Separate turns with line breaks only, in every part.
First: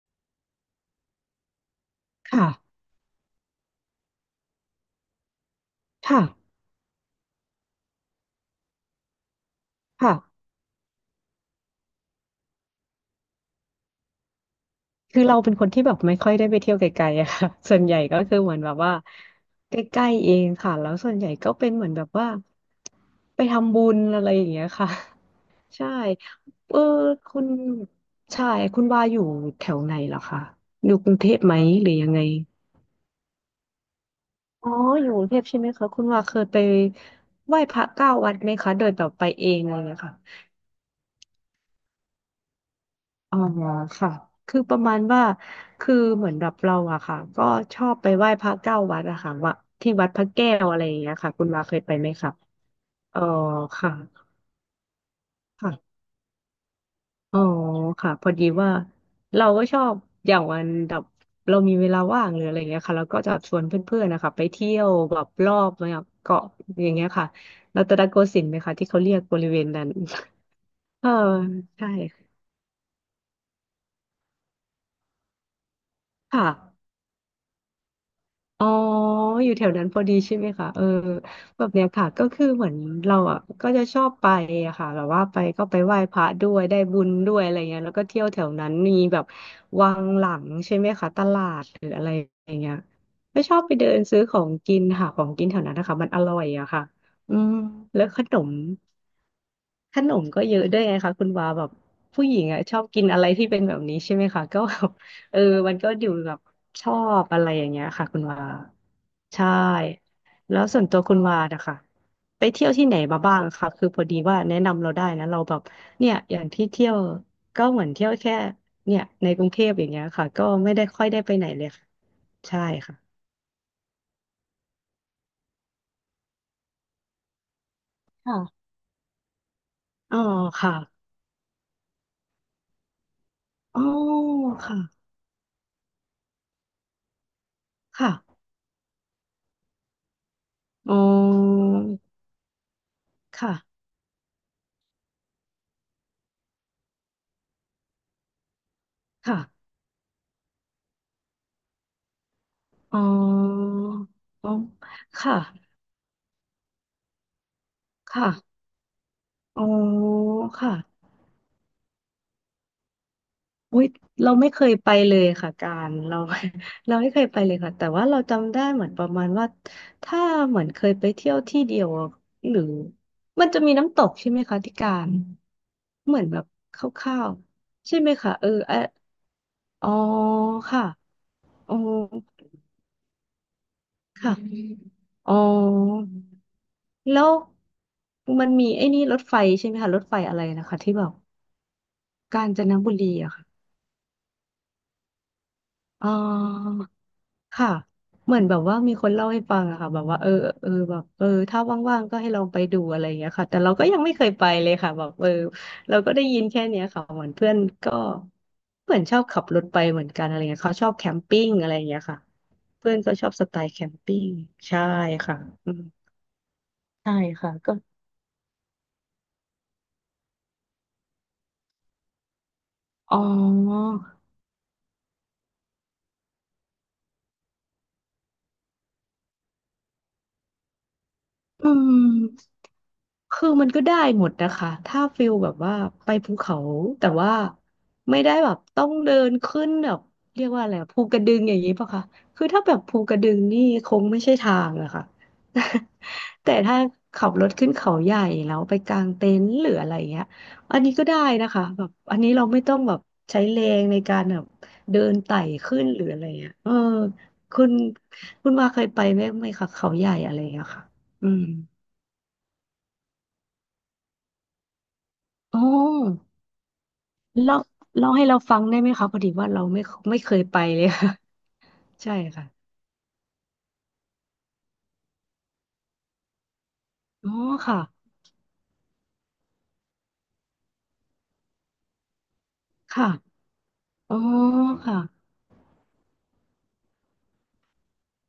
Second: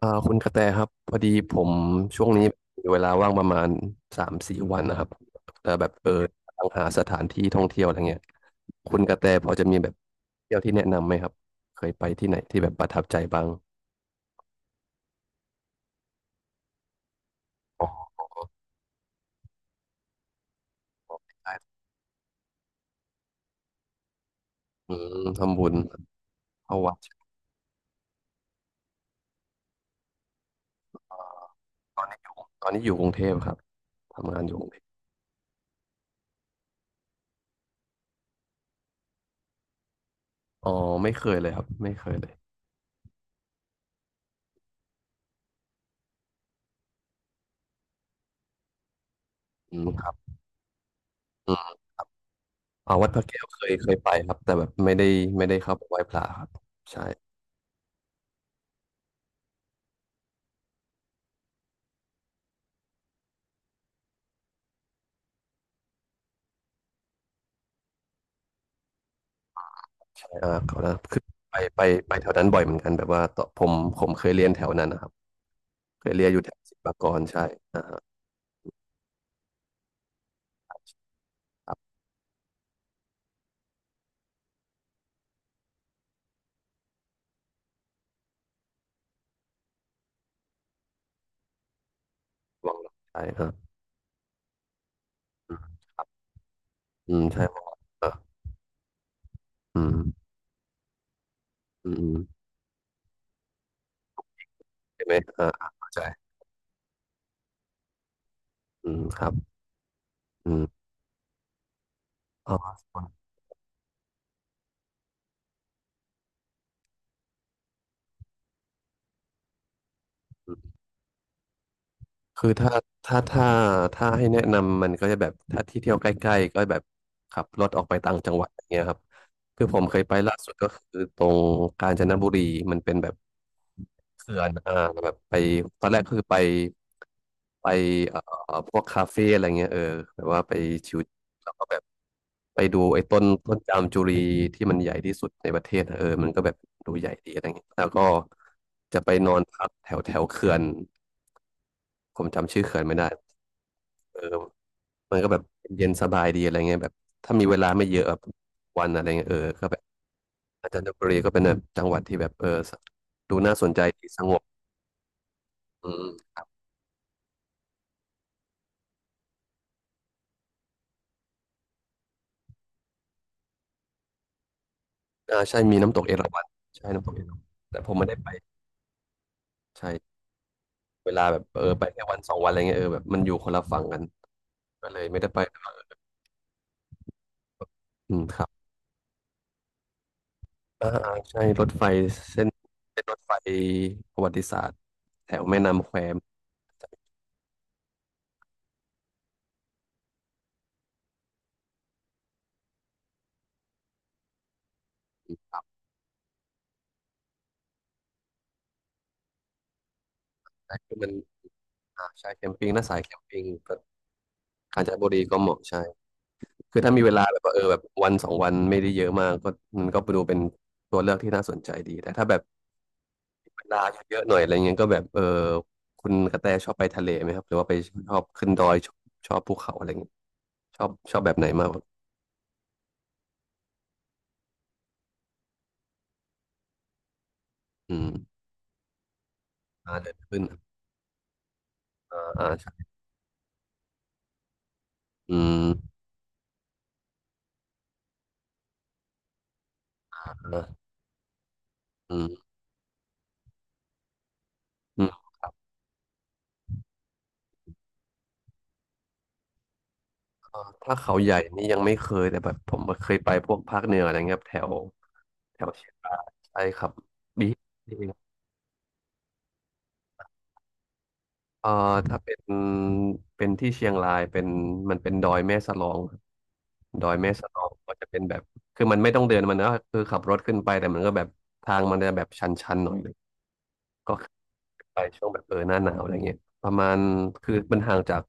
คุณกระแตครับพอดีผมช่วงนี้
ค่ะ
มีเวลาว่างประมาณ3-4วันนะครับแต่แบบ
ค่ะ
ตามหาสถานที่ท่องเที่ยวอะไรเงี้ยคุณกระแตพอจะมีแบบ
ค่ะ
เที่ยวที่แนะนำไหมครับเคยไปที่ไหนที่แบบประทับใจบ้าง
คือเราเป็นคนที่แบบไม่ค่อยได้ไปเที่ยวไกลๆอะค่ะ ส่วน
อ๋
ใหญ่
อ
ก็คือเหมือนแบบว่าใกล้ๆ เองค่ะแล้วส่วนใหญ่ก็เป็น
ได้
เหมือนแบบว่าไปทำบุญอะไรอย่างเงี้ยค่ะ
อืมทำบุญ
ใช่เอ
เข้า
อ
วัด
คุณใช่คุณว่าอยู่แถวไหนเหรอคะอยู่กรุงเทพไหมหรือ
ตอ
ยั
น
ง
นี้
ไง
อยู่ตอนนี้อยู่กรุงเทพครับทำงานอยู่กรุ
อ๋
ง
อ
เทพ
อยู่กรุงเทพใช่ไหมคะคุณว่าเคยไปไหว้พระเก้าวัดไหมคะโดยแบบไปเองอะไรงเลยค่ะ
อ๋อไม่เคยเลยครับไม่เคยเลย
อ๋อค่ะคือประมาณว่าคือเหมือนแบบเราอะค่ะก็ชอบไปไหว้พระเก้าวัดอะค่ะว่า
อืม
ที่
ค
วัด
รับ
พระแก้วอะไรอย่างเงี้ยค่ะคุณ
อื
มาเค
ม
ยไปไหมคะ
วัดพ
อ๋อ
ระแก้วเคยเค
ค่ะ
ยไปครับแต่แบบไม่ได้เข้า
ค่ะ
ไปไหว้พระครับใช่
อ๋อค่ะพอดีว่าเราก็ชอบอย่างวันแบบเรามีเวลาว่างหรืออะไรอย่างเงี้ยค่ะเราก็จะชวนเพื่อนๆนะคะไปเที่ยวแบบรอบแบบเกาะอย่างเงี้ยค่ะรัตนโกสินทร์ไหมคะที่เขาเรียกบริเวณนั้น
เอ่าเขานะ
เออ
คือไปไป
ใช่
ไปแถวนั้นบ่อยเหมือนกันแบบว่าตอนผมเคยเรียนแถวนั้นนะครับเคยเรียนอยู่แถวศิ
ค่ะ
ลปากรใช่อ่าฮะ
อ๋ออยู่แถวนั้นพอดีใช่ไหมคะเออแบ
ค
บ
รับ
เนี้ยค่ะก็คือเหมือนเราอ่ะก็จะชอบไปอะค่ะแบบว่าไปก็ไปไหว้พระด้วยได้บุญด้วยอะไรเงี้ยแล้วก็เที่ยวแถวนั้นมีแบบวังหลังใช่ไหมคะตลาดหรืออะไรอย่างเงี้
วั
ย
งหลังใช่ค
ก็
รั
ชอบ
บ
ไปเดินซื้อของกินค่ะของกิน
อื
แถวนั้น
ม
นะคะมันอร่อยอะค่ะ
อ
อื
ใช่
ม
ครับ
แล้ว
อ่ะ
ขนม
อื
ข
ม
นมก็เยอะด้วยไงคะคุณวาแบบ
อืมอืม
ผู้หญิงอ่ะชอบกินอะไรที่เป็นแบบนี้ใช่ไหมคะก็แบบ
เห็นไหม
เออ
อ่าอ่า
มันก็
เข้าใจ
อยู่แบบชอบอะไรอย่างเงี้ยค่ะคุณวา
อืมครับ
ใช่
อื
แล้วส่ว
ม
นตัวคุณวานะคะไป
อ๋
เที่ยวที่ไหน
อ
มาบ้างคะคือพอดีว่าแนะนำเราได้นะเราแบบเนี่ยอย่างที่เที่ยวก็เหมือนเที่ยวแค่เนี่ยในกรุงเทพอย่างเงี้ยค่ะก็
อื
ไม่
ม
ได้ค่อยได้ไปไหนเลยค่ะ
คือ
ใช่
ถ้า
ค่ะ
ถ้าถ้าให้แนะนำมันก็จะแบบถ้าที่เที่ยวใกล้ๆก็แบบขับรถออกไปต่างจั
ค่ะ
งหวัดอย่างเงี้ยครับคือผมเคยไป
อ๋อ
ล่าสุดก็
ค่ะ
คือตรงกาญจนบุรีมันเป็นแบบ
อ๋อ
เขื่อน
ค่ะ
แบบไปตอนแรกคือไปเอ่อ
ค่ะ
พวกคาเฟ่อะไรเงี้ยแบบว่าไปชิ
อ๋อ
วแล้วก็แบบไปดูไอ้ต้นจา
ค่ะ
มจุรีที่มันใหญ่ที่สุดในประเทศอะมันก็แบบดูใหญ่ดีอะไรเงี้ยแล้วก็จะไปนอนพั
ค่ะ
กแถวแถวเขื่อนผมจำชื่อเขื่อนไม่
อ๋อ
ได้เออ
อ๋อ
มันก็
ค่ะ
แบบเย็นสบายดีอะไรเงี้ยแบบถ้ามีเวลาไม่เยอะแบบ
ค่ะ
วันอะไรเงี้ย
อ๋อ
ก็แบบอา
ค่ะ
จารย์บุรีก็เป็นแบบจังหวัดที่แบบดูน่าสน
อุ้
ใจ
ย
ดีส
เรา
งบ
ไม่เคยไปเลยค่ะกา
อื
ร
ม
เรา เราไม่เคยไปเลยค่ะ แต่ว่าเราจำได้เหมือนประมาณว่าถ้าเหมือนเคยไปเที่ยวที่เดียวอะหรือมันจะมีน้ำตกใช่ไหมคะที่การ
อ่าใช่มีน้ำตกเอ
เหมือน
รา
แบ
วั
บ
ณ
ค
ใช่น้ำตก
ร่า
เอ
ว
ราวัณแต่
ๆ
ผม
ใช่
ไม่
ไหม
ได้ไป
คะเออเอะอ๋อ
ใช่
ค่ะ
เวลาแบบ
อ๋อ
ไปแค่วันสองวันอะไรเงี้ยแบบมันอยู่คนละฝั่งกัน
ค่ะ
ก็เลยไม่ได้
อ๋อ
ไป
แล้ว
อืมครั
มั
บ
นมีไอ้นี่รถไฟใช่ไหมคะรถไฟอะไรนะคะ
อ่า
ที่แบบ
อ่าใช่รถไฟเส้
กา
น
ญจนบุ
เส้นร
รี
ถไฟ
อะค่ะ
ประวัติศาสตร์แถวแม่น้ำแคว
อ่า
มนจะ
ค่ะเหมือนแบบว่ามีคนเล่าให้ฟังอะค่ะแบบว่าเออเออแบบเออถ้าว่างๆก็ให้ลองไปดูอะไรอย่างเงี้ยค่ะแต่เราก็ยังไม่เคยไปเลยค่ะแบบเออ
มีครับ
เราก็ได้ยินแค่เนี้ยค่ะเหมือนเพื่อนก็เหมือนชอบขับรถไปเหมือนกันอะไรเงี้ย
ใช่
เขาชอ
คื
บ
อ
แค
มัน
มปิ้งอะไรอย่างเงี้ย
อ่า
ค่ะ
ใช่แคมปิ้งน่า
เพื่อ
สา
น
ยแค
ก็
ม
ชอบ
ปิ้
ส
ง
ไตล์
ก็
แคมปิ้งใช่
กาญจนบุรีก็
ค่ะ
เหมาะ
อื
ใช่
ม
คือถ้ามีเว
ใช่
ลาแบบ
ค่ะ
ว่า
ก็
แบบวันสองวันไม่ได้เยอะมากก็มันก็ไปดูเป็นตัวเลือกที่น่าสนใจดีแต่ถ้าแบบ
อ๋อ
เลาเยอะๆหน่อยอะไรเงี้ยก็แบบคุณกระแตชอบไปทะเลไหมครับหรือว่าไปชอบขึ้นดอยชอบภูเขาอะไรเงี้ยชอบแบบไหนมาก
อื
กว่า
ม คือมันก็ได้หมดนะคะ ถ้าฟิลแบบว่าไปภูเขาแต่ว่า
อืม
ไม่ได้แบบต้องเดินขึ้นแบ
อ่า
บ
เดินขึ้น
เรียกว่าอะไรอะภูกระดึงอย่างนี้ปะคะ
อ่า
คื
อ่า
อถ้าแบบ
ใช่
ภูกระดึงนี่คงไม่ใช่ทางอะค่ะ
อืม
แต่ถ้าขับรถขึ้นเขาใหญ่แล้วไปกางเต็นท์หรืออะไรเงี้ย
อ่า
อันนี้ก็ได้นะคะแบบอั
อื
น
ม
นี้เราไม่ต้องแบบใช้แรงในการแบบเดิ
อืม
นไต่ขึ้นหรืออะไรเงี้ยเออคุณคุณว่าเคยไปไหมไหมคะเขาใหญ่อะไรอะค่ะ
ถ้าเขา
อื
ใหญ่
ม
นี่ยังไม่เคยแต่แบบผมเคยไปพวกภาคเหนืออะไรเงี้ยครับแถว
อ๋
แถ
อ
วเชียงรายใช่ครับบี
เล่าเล่าให้เราฟังได้ไหมคะพอดีว่าเราไม่เคยไปเลยค่ะ
เอ่อ
ใช่
ถ้าเป็น
ค่ะ
เป็นที่เชียงรายเป็นมันเป็นดอยแม่สลองครับดอย
อ๋
แม่
อ
สลอง
ค่ะ
ก็จะเป็นแบบคือมันไม่ต้องเดินมันนะคือขับรถขึ้นไปแต่มันก็แบบทางมันจะแบบชันๆหน่อ
ค่ะ
ยก็
อ๋อค่ะ
ไปช่วงแบบหน้าหนาวอะไรเงี้ยประมาณคือมันห่างจาก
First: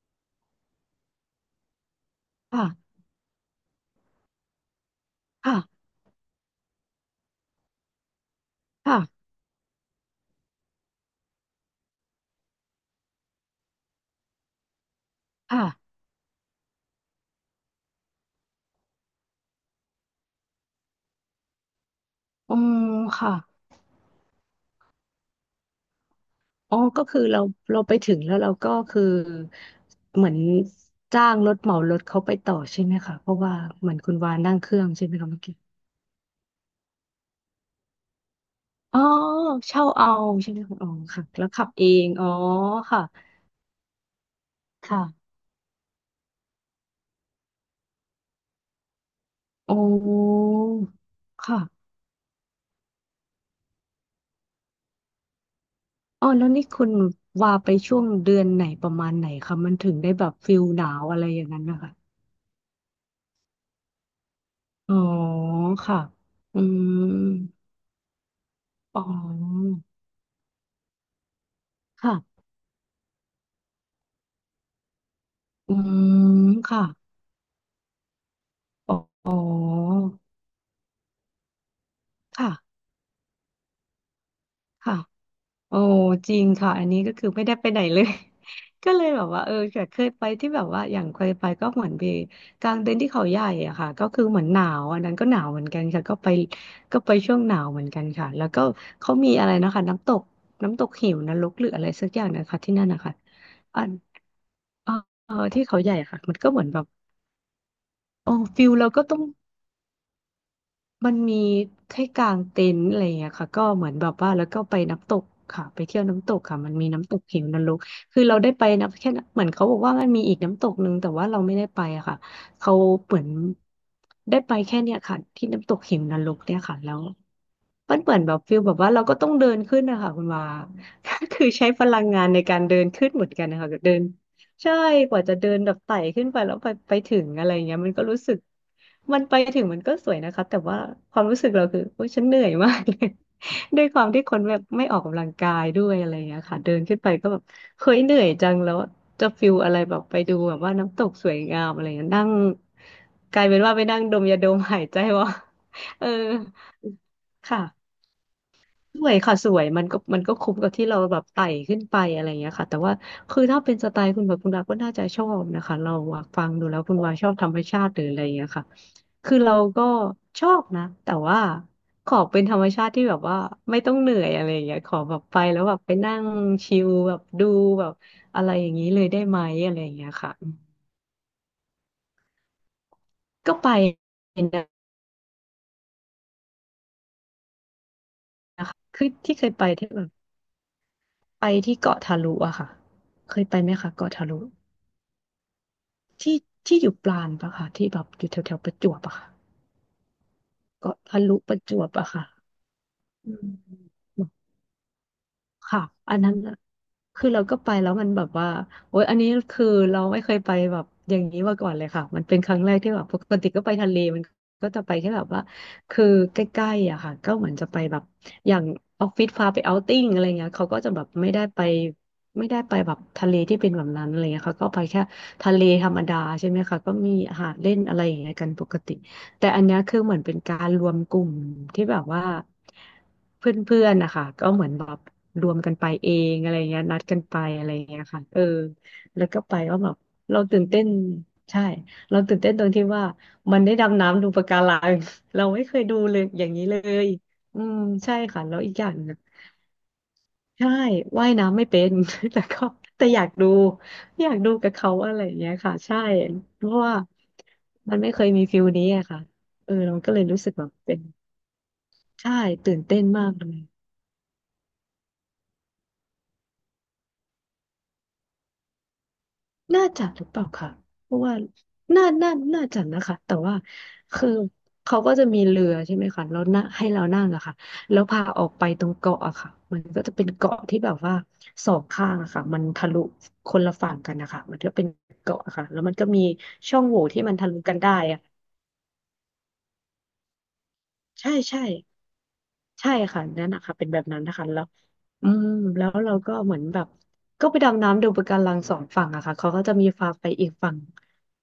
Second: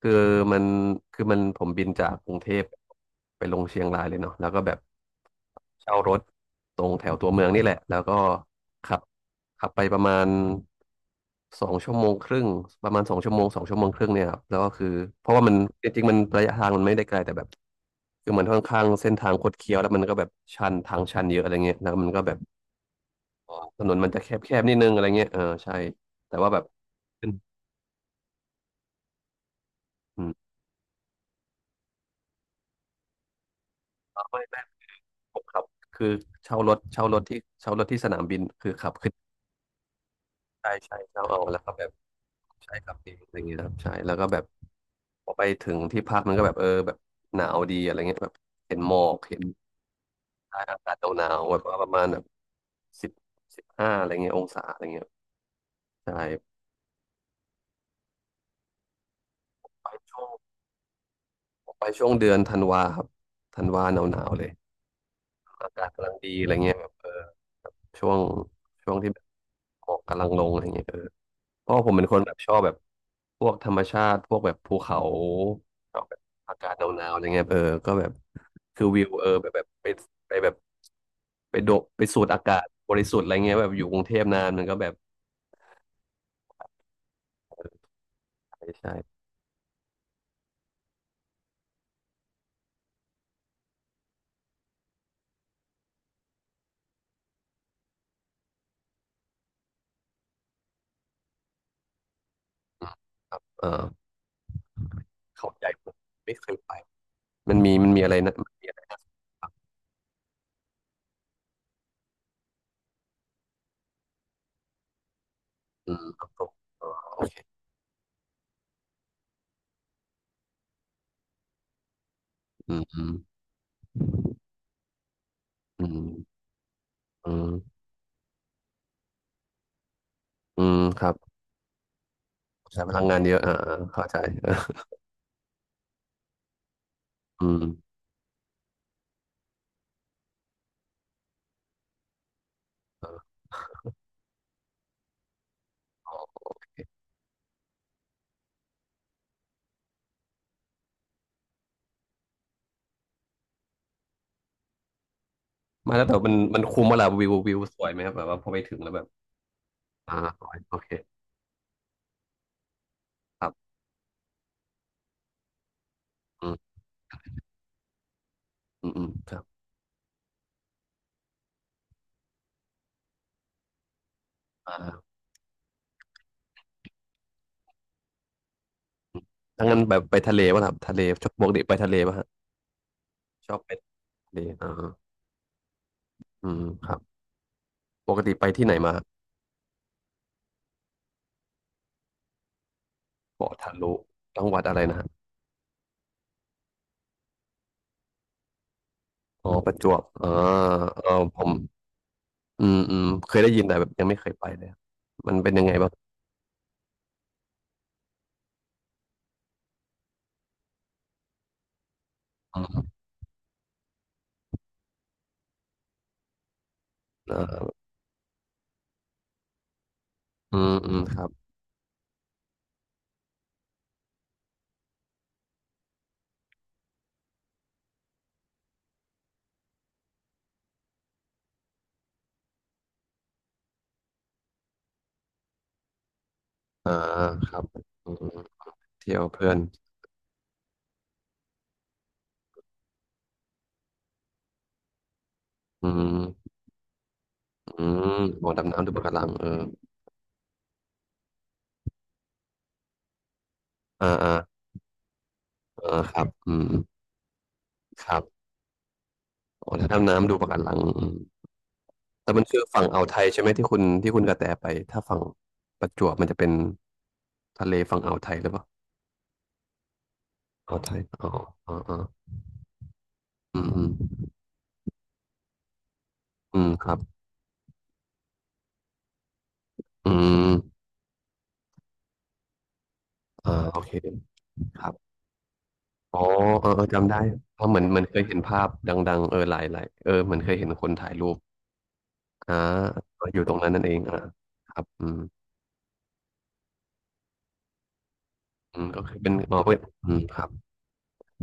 คือมันคือมันผมบินจากกรุงเทพ
ค่ะ
ไปลงเชียงรายเลยเนาะแล้วก็แบบ
ค่ะ
เช่ารถตรงแถวตัวเมืองนี่แหละแล้วก็ขับ
ค่ะ
ขับไปประมาณสองชั่วโมงครึ่งประมาณสองชั่วโมงสองชั่วโมงครึ่งเนี่ยครับแล้วก็คือเพราะว่ามัน
ค่ะ
จริงๆมันระยะทางมันไม่ได้ไกลแต่แบบคือมันค่อนข้างเส้นทางคดเคี้ยวแล้วมันก็แบบชันทางชันเยอะอะไรเงี้ยแล้วมันก็แบบ
อ๋อค่ะ
ถนนมันจะแคบๆนิดนึงอะไรเงี้ยเออใช่แต่ว่าแบบ
อ๋อก็คือ
ขึ้น
เราไปถึงแล้วเราก็คือ
อื
เหมื
ม
อนจ้างรถเหมารถเขาไปต่อใช่ไหมคะเพราะว่าเหมือนคุณ
อ๋อ
วาน
ไม่
นั่ง
ไม่
เครื่องใช่ไหมคะ
ผ
เมื่
ม
อกี้
ขับคือเช่ารถที่สนามบินคือขับ
อ๋อ
ขึ้น
เช่าเอาใช่ไหม
ใช่
คะอ๋อ
ใช่เช่า
ค่ะ
เอา
แล้ว
แล้ว
ขั
ก็
บ
แบ
เอ
บ
งอ๋อ
ใช่ขับ
ค่ะ
เองอะไรเงี้ยครับใช่ แล้วก็แบบพ
ค่ะ
อไปถึงที่พักมันก็แบบแบบหนาวดีอะไรเงี้ยแบบเห็นหมอกเห็น
อ๋อ
อากาศหนาวๆ
ค่ะ
แบบว่าประมาณแบบสิบ15อะไรเงี้ยองศาอะไรเงี้ยใช่
อ๋อแล้วนี่คุณว่าไปช่วงเดือนไหนประมาณไหนคะมัน
ไป
ถึงได้
ช่
แบ
วง
บฟิลหนาวอะไรอย่างนั้น
ผม
นะ
ไป
คะ
ช่วงเดือนธันวาครับธันวาหนาวๆเลย
อ๋อ
อากาศ
ค่ะ
กำลังดีอะไร
อื
เงี้ยแบบ
ม
เออ ช่วงช่วง
อ๋อ
ที่แบบหมอกกำลังลงอะไรเงี้ยเพราะว่าผมเป็นคนแบบ
ค่ะ
ชอบแบบพวกธรรมชาติพวกแบบภูเขา
อื
ชอบแบบ
ม
อากาศห
ค่ะ
นาวๆอะไรเงี้ยก็แบบคือ
อ
วิวเอ
๋
อ
อ
แบบแบบไปแบบไปโดดไปสูดอา
ค่ะ
กาศบริสุทธิ์อะไรเงี้ยแบบอยู่กรุงเทพนานมันก็แบบ
ค่ะ โอ้จริงค่ะอันนี้ก็คือไม่ได้ไปไหนเลย
ใช่
ก็
ใช่
เลยแบบว่าเออแต่เคยไปที่แบบว่าอย่างเคยไปก็เหมือนไปกลางเต็นท์ที่เขาใหญ่อะค่ะก็คือเหมือนหนาวอันนั้นก็หนาวเหมือนกันค่ะก็ไปช่วงหนาวเหมือนกันค่ะแล้วก็เขามีอะไรนะคะน้ำตกเหวนรกหรืออะไรสักอย่างนะคะที่นั่
อื
น
ม
นะคะ
เออ
อันเออเออ
เขา
ที่
ใหญ่
เขา
ผ
ใหญ่
ม
ค่ะมั
ไม่
น
เค
ก็
ย
เหมือน
ไป
แบบ
มันมีอะไร
โอ้
นะมันมี
ฟิล
อะไร
เรา
นะ
ก็ต้อง มันมีแค้กางเต็นท์อะไรอย่างเงี้ยค่ะก็เหมือนแบบว่าแล้วก็ไปน้ำตกค่ะไป
อื
เที่ยว
มครั
น้ำ
บ
ต
ผ
ก
ม
ค่ะมัน
เอ
มี
อ
น้ำต
โอ
ก
เค
เหวนรกคือเราได้ไปนะแค่นั้นเหมือนเขาบอกว่ามันมีอีกน้ำตกหนึ่งแต่ว่าเราไม่ได้ไปอะค่ะ
อื
เขาเห
ม
มือนได้ไปแค่เนี้ยค่ะที่น้ำตก
อืม
เห
อื
ว
ม
นรกเนี่ยค่ะแล้ว
อืม
มันเหมือนแบบฟิลแบบว่าเราก็ต้องเดินขึ้นนะคะคุณวา
อืมค รั
ก็
บ
คือใช้พลังงานในการเดิ
ใช้
น
พลัง
ขึ้น
งาน
เหมือ
เย
น
อะ
กัน
อ่า
นะคะ
อ่า
เดิน
เข้าใจ
ใช่กว่าจะเดินแบบไต่ขึ้นไปแล้วไปถึง
อื
อะไร
ม
เงี้ยมันก็รู้สึกมันไปถึงมันก็สวยนะคะแต่ว่าความรู้สึกเราคือโอ้ยฉันเหนื่อยมากเล
เอ
ย
อ
ด้วยความที่คนแบบไม่ออกกำลังกายด้วยอะไรเงี้ย
โอ
ค่ะเดิ
เค
นขึ้นไปก็แบบเคยเหนื่อยจังแล้วจะฟิลอะไรแบบไปดูแบบว่าน้ำตกสวยงามอะไรเงี้ยนั่งกลายเป็นว่าไปนั่งดมยาดมหายใจว่า
มา แล้
เอ
ว
อ
แต่มันคุ้มมาละวิว
ค่ะ
สวยไหมครับแบบว่าพอไปถึงแล้ว
ส
แบบ
วยค่ะสวยมันก็
อ่า
มันก็
สว
คุ้ม
ย
กับ
โอ
ที่
เค
เราแบบไต่ขึ้นไปอะไรอย่างเงี้ยค่ะแต่ว่าคื
ค
อ
รั
ถ้าเป็
บ
นสไตล์คุณแบบคุณดาก็น่าจะชอบนะคะเราอะฟั
อื
งดู
ม
แล้วคุณวาชอบธรรมชาติหรืออะไรอย่างเงี้ยค่ะ
อืมอืมค
คือ
รับ
เราก็ชอบนะแต่ว่าขอเป็นธรรมชาติที่แบบว่าไม่ต้องเหนื่อยอะไรอย่างเงี้ยข
อ่า
อแบบไปแล้วแบบไปนั่งชิลแบบดูแบบอะไรอย่างนี้เลยได้ไหม
ถ้า
อะ
งั้
ไร
น
อย่า
แบ
ง
บ
เงี้ย
ไป
ค่ะ
ทะเลป่ะครับทะเลชอบปกติไปทะเลป่ะฮะช
ก็
อบ
ไป
ไปทะเล
น
อ่าอืมครับปกติไปที่
ะ
ไหน
คะ
มา
คือที่เคยไปที่แบบไปที่เกาะทาลุอะค่ะเคย
เกาะ
ไปไหม
ทะ
คะ
ลุ
เกาะทาลุ
จังหวัดอะไรนะฮะ
ที่ที่อยู่ปราณปะค่ะที่แบบอยู่แถวแถวประจวบอะค่ะ
อ๋อประจวบอ่า
เกาะ
เออ
ทะลุ
ผ
ป
ม
ระจวบอะค่ะ
อืมอืมเค
อื
ยได้ยินแต่แบบยั
ม
งไม่เคยไปเลยอะมันเป็นยังไง
ค่ะ
บ้าง
อันนั้นน่ะคือเราก็ไปแล้วมันแบบว่าโอ๊ยอันนี้คือเราไม่เคยไปแบบอย่างนี้มาก่อนเลยค่ะมันเป็นค
อื
รั้งแรก
ม
ที่แบบปกติก็ไปทะเลมันก็จะไปแค่แบบว่าคือใกล้ๆอะค่ะก็
อ่
เหมือนจะ
า
ไปแบบอย่างออฟฟิศพาไปเอาท์ติ้งอะไรเงี้ย
อื
เขา
ม
ก็จะ
อืม
แบบ
ครั
ไม่
บ
ได้ไปไม่ได้ไปแบบทะเลที่เป็นแบบนั้นอะไรเงี้ยเขาก็ไปแค่ทะเลธรรมดาใช่ไหมคะก็มีหาดเล่นอะไรอย่างเงี้ยกันปกติ แต่อันเนี้ยคือเหมือนเป็นการรวมกลุ่มที่แบบว่าเพื่อนๆนะคะก็เหมือนแบบรวมกันไปเองอะไรเงี้ย
อ่า
นัดกันไป
ครั
อะ
บ
ไรเงี้ย
อื
ค่ะ
ม
เออ
เที่ยว
แล้วก็
เพื่อ
ไป
น
ว่าแบบเราตื่นเต้นใช่เราตื่นเต้นตรงที่ว่ามันได้ดำน้ำดูปะการัง เราไม่เคย
อื
ดูเลยอย่า
ม
งนี้เลยอืม
อืม
ใช่ค่ะ
อ๋อ
แล้วอี
ดำ
กอ
น้ำดู
ย่าง
ปะ
ห
กา
นึ่ง
รังเออ
ใช่ว่ายน้ำไม่เป็น แต่ก็แต่อยากดู
อ่า
อ
อ่า
ยากดูกับเขาอะไรอย่างเงี้ยค่ะ ใช่
อ่าครับอื
เพ
ม
ราะว่ามัน
ค
ไม่
รั
เค
บ
ยมีฟิลนี้อะค่ะ
อ๋
เอ
อ
อ
ถ้า
เรา
ดำ
ก็เลย
น้ำดู
รู้สึ
ปะ
ก
กา
แบบ
รัง
เป็น
อืมแต่
ใช่
มันคือ
ตื่น
ฝั่ง
เต้
อ่า
น
วไทย
มาก
ใช่ไห
เล
ม
ย
ที่คุณกระแตไปถ้าฝั่งประจวบมันจะเป็นทะเลฝั่งอ่าวไทยหรือเปล่า
น่าจะหรือเปล่าค่ะ
อ่าวไทย
เพราะ
อ๋อ
ว่า
อ๋ออ๋อ
น่าจะนะคะแต่ว่า
อืมอืม
คือเขาก็จะมีเรือใช่ไหมคะแล้ว
อื
น่ะ
ม
ให้
ครับ
เรานั่งอะค่ะแล้วพาออกไปตรงเกาะอะค่ะ มันก็
อื
จะเป็นเกาะ
ม
ที่แบบว่าสองข้างอะค่ะมันทะลุค
อ่า
นละ
โอเค
ฝั่งกันนะคะมันก็
ค
เป็น
รับ
เกาะอะค่ะ แล้วมันก็
อ๋
มี
อเออ
ช่อ
เอ
ง
อ
โหว่
จำได้
ที่มันทะลุ
เพราะ
กั
เห
น
มือน
ได้
มันเค
อะ
ยเห็นภาพดังๆเออหลายหลายเออเหมือนเคยเห็นคนถ่ายรู
ใช่
ป
ใช่
อ่า
ใช่ค่ะ
อยู่
นั่น
ตรง
อะ
นั้น
ค่ะ
นั่น
เป็น
เอ
แบ
ง
บ
อ่า
นั้นนะคะแล้ว
ครับอืม
อืมแล้วเราก็เหมือนแบบก็ไปดำน้ำดูปะการังสอ
อื
ง
มก็
ฝั่ง
คือ
อะ
เป็น
ค่ะเขา
อ๋อ
ก็จะ
เป็น
มีพา
อืม
ไป
ครั
อี
บ
กฝั่ง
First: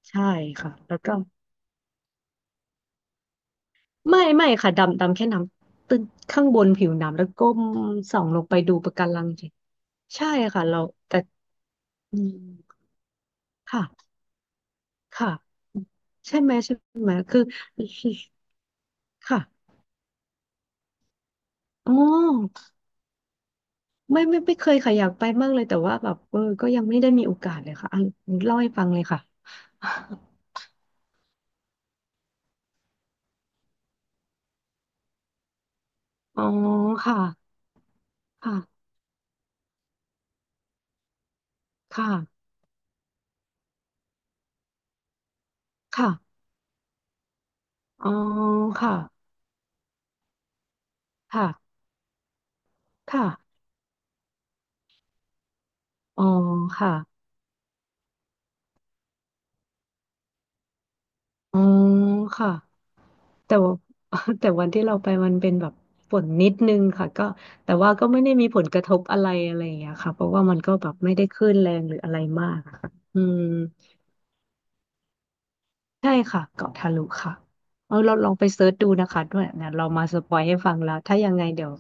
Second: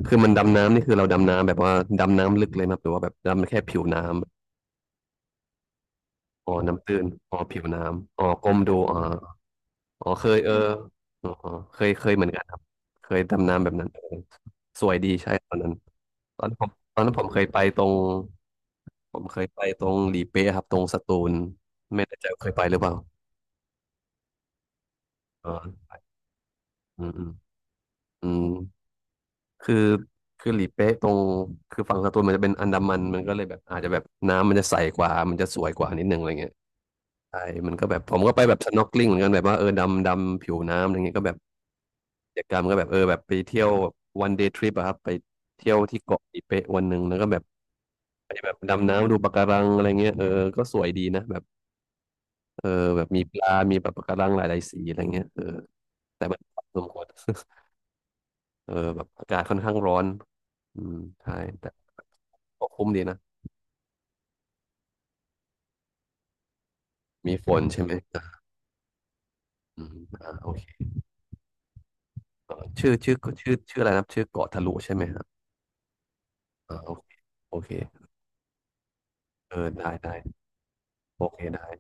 คือ
ใช่
มันดำ
ค่ะ
น้ำนี่คื
แล้
อ
ว
เรา
ก็
ดำน้ำแบบว่าดำน้ำลึกเลยไหมครับหรือว่าแบบดำแค่ผิว
ไม่
น้ำ
ไม่ค่ะดำแค่น้ำตึ้งข้าง
อ๋อ
บนผิ
น้ำ
ว
ตื้น
น้ำแล้ว
อ๋อ
ก้
ผิ
ม
ว
ส่
น้ำ
อ
อ๋อ
งลง
ก้
ไป
ม
ดู
ดู
ปะ
อ๋อ
การังสิ
อ๋อเค
ใช่
ยเออ
ค่ะเราแต่
อ๋อเคยเคย
อื
เหมือน
ม
กันครับเคยดำน้ำแบบ
ค่ะ
นั้นเออสวยดี
ค่ะ
ใช่ตอนนั้น
ใช่
ตอน
ไหม
นั้นผม
ใช่
ตอน
ไหม
นั้นผมเค
คือ
ยไปตรงผมเค
ค่ะ
ยไปตรงหลีเป๊ะครับตรงสตูล
อ๋อ
ไม่แน่ใจว่าเคยไปหรือเปล่า
ไม่เคยค่ะอยากไป
อ๋
มาก
อ
เลยแต่ว่าแบบเออก็ยังไม่
อื
ได้
มอื
มี
ม
โอกาสเลยค่ะอ่ะ
อืม
เล่าให้ฟังเลยค่ะ
คือคือหลีเป๊ะตรงคือฝั่งสตูลมันจะเป็นอันดามันมันก็เลยแบบอาจจะแบบน้ำมันจะใสกว่ามันจะสวยกว่านิดนึงอะไร
อ๋อ
เงี้ย
ค่ะ
ใช่มันก็แบบผมก็ไปแบ
ค่ะ
บ snorkeling เหมือนกันแบบว่าเออดำดำผิวน้ำอะไรเงี้ยก็แบบ
ค
กิจ
่ะ
กรรมก็แบบเออแบบไปเที่ยวแบบ one day trip อะครับไปเที่ยวที่เกาะ
ค่ะ
อีเปะวันหนึ่งแล้วก็แบบ
อ๋อ
ไปแบบดำ
ค่ะ
น้ำดูปะการังอะไรเงี้ยเออก็สวยดีนะแบบ
ค่ะ
เออแบบมีปลา
ค่ะ
มีแบบปะการังหลายๆสีอะไรเงี้ยเออ
อ๋
แต่
อ
มันพอสม
ค่ะ
ควร เออแบบอากาศค่อนข้างร้อนอืมใช่
อ๋อ
แต่
ค่ะ
ก็คุ้มดีนะ
แต่ว่า แต่วันที่เราไปมันเป็นแบบฝนนิดนึงค่ะก็
มีฝน
แต่
ใช่
ว่า
ไหม
ก็ไม่ได้มีผลกระทบอะไรอะไรอย่าง
อื
เงี้ย
ม
ค่ะเพ
อ่า
ราะว่า
โอ
มัน
เค
ก็แบบไม่ได้คลื่นแรงหรืออะไรมา
เออ
กอะค่ะอืม
ชื่ออะไรนะชื่อเกาะทะลุใช่ไหมครับ
ใช่ค่ะเกาะ
อ่า
ทะ
โอ
ลุ
เค
ค่ะ
โอเค
เอาเราลองไปเซิร์ชดูนะคะด้วย
เออ
นะเรา
ได้
มา
ได้
สปอยให้ฟังแล้วถ้า
โอ
ยัง
เค
ไงเดี๋
ได้
ยว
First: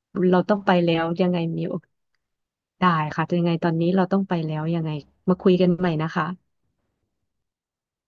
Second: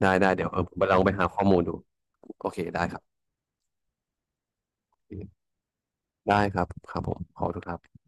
ได้ได้
เรา
เดี๋ยว
ต้อ
เอ
ง
อ
ไป
ผม
แล้
ลอง
ว
ไปหา
ยังไง
ข้อมูล
มี
ดู
โอกาส
โอเคได้
ได้
ครับ
ค่ะยังไงตอนนี้เราต้องไปแล้วยังไงมาคุยกันใหม่นะคะ
ได้ครับครับผมขอบคุณครับ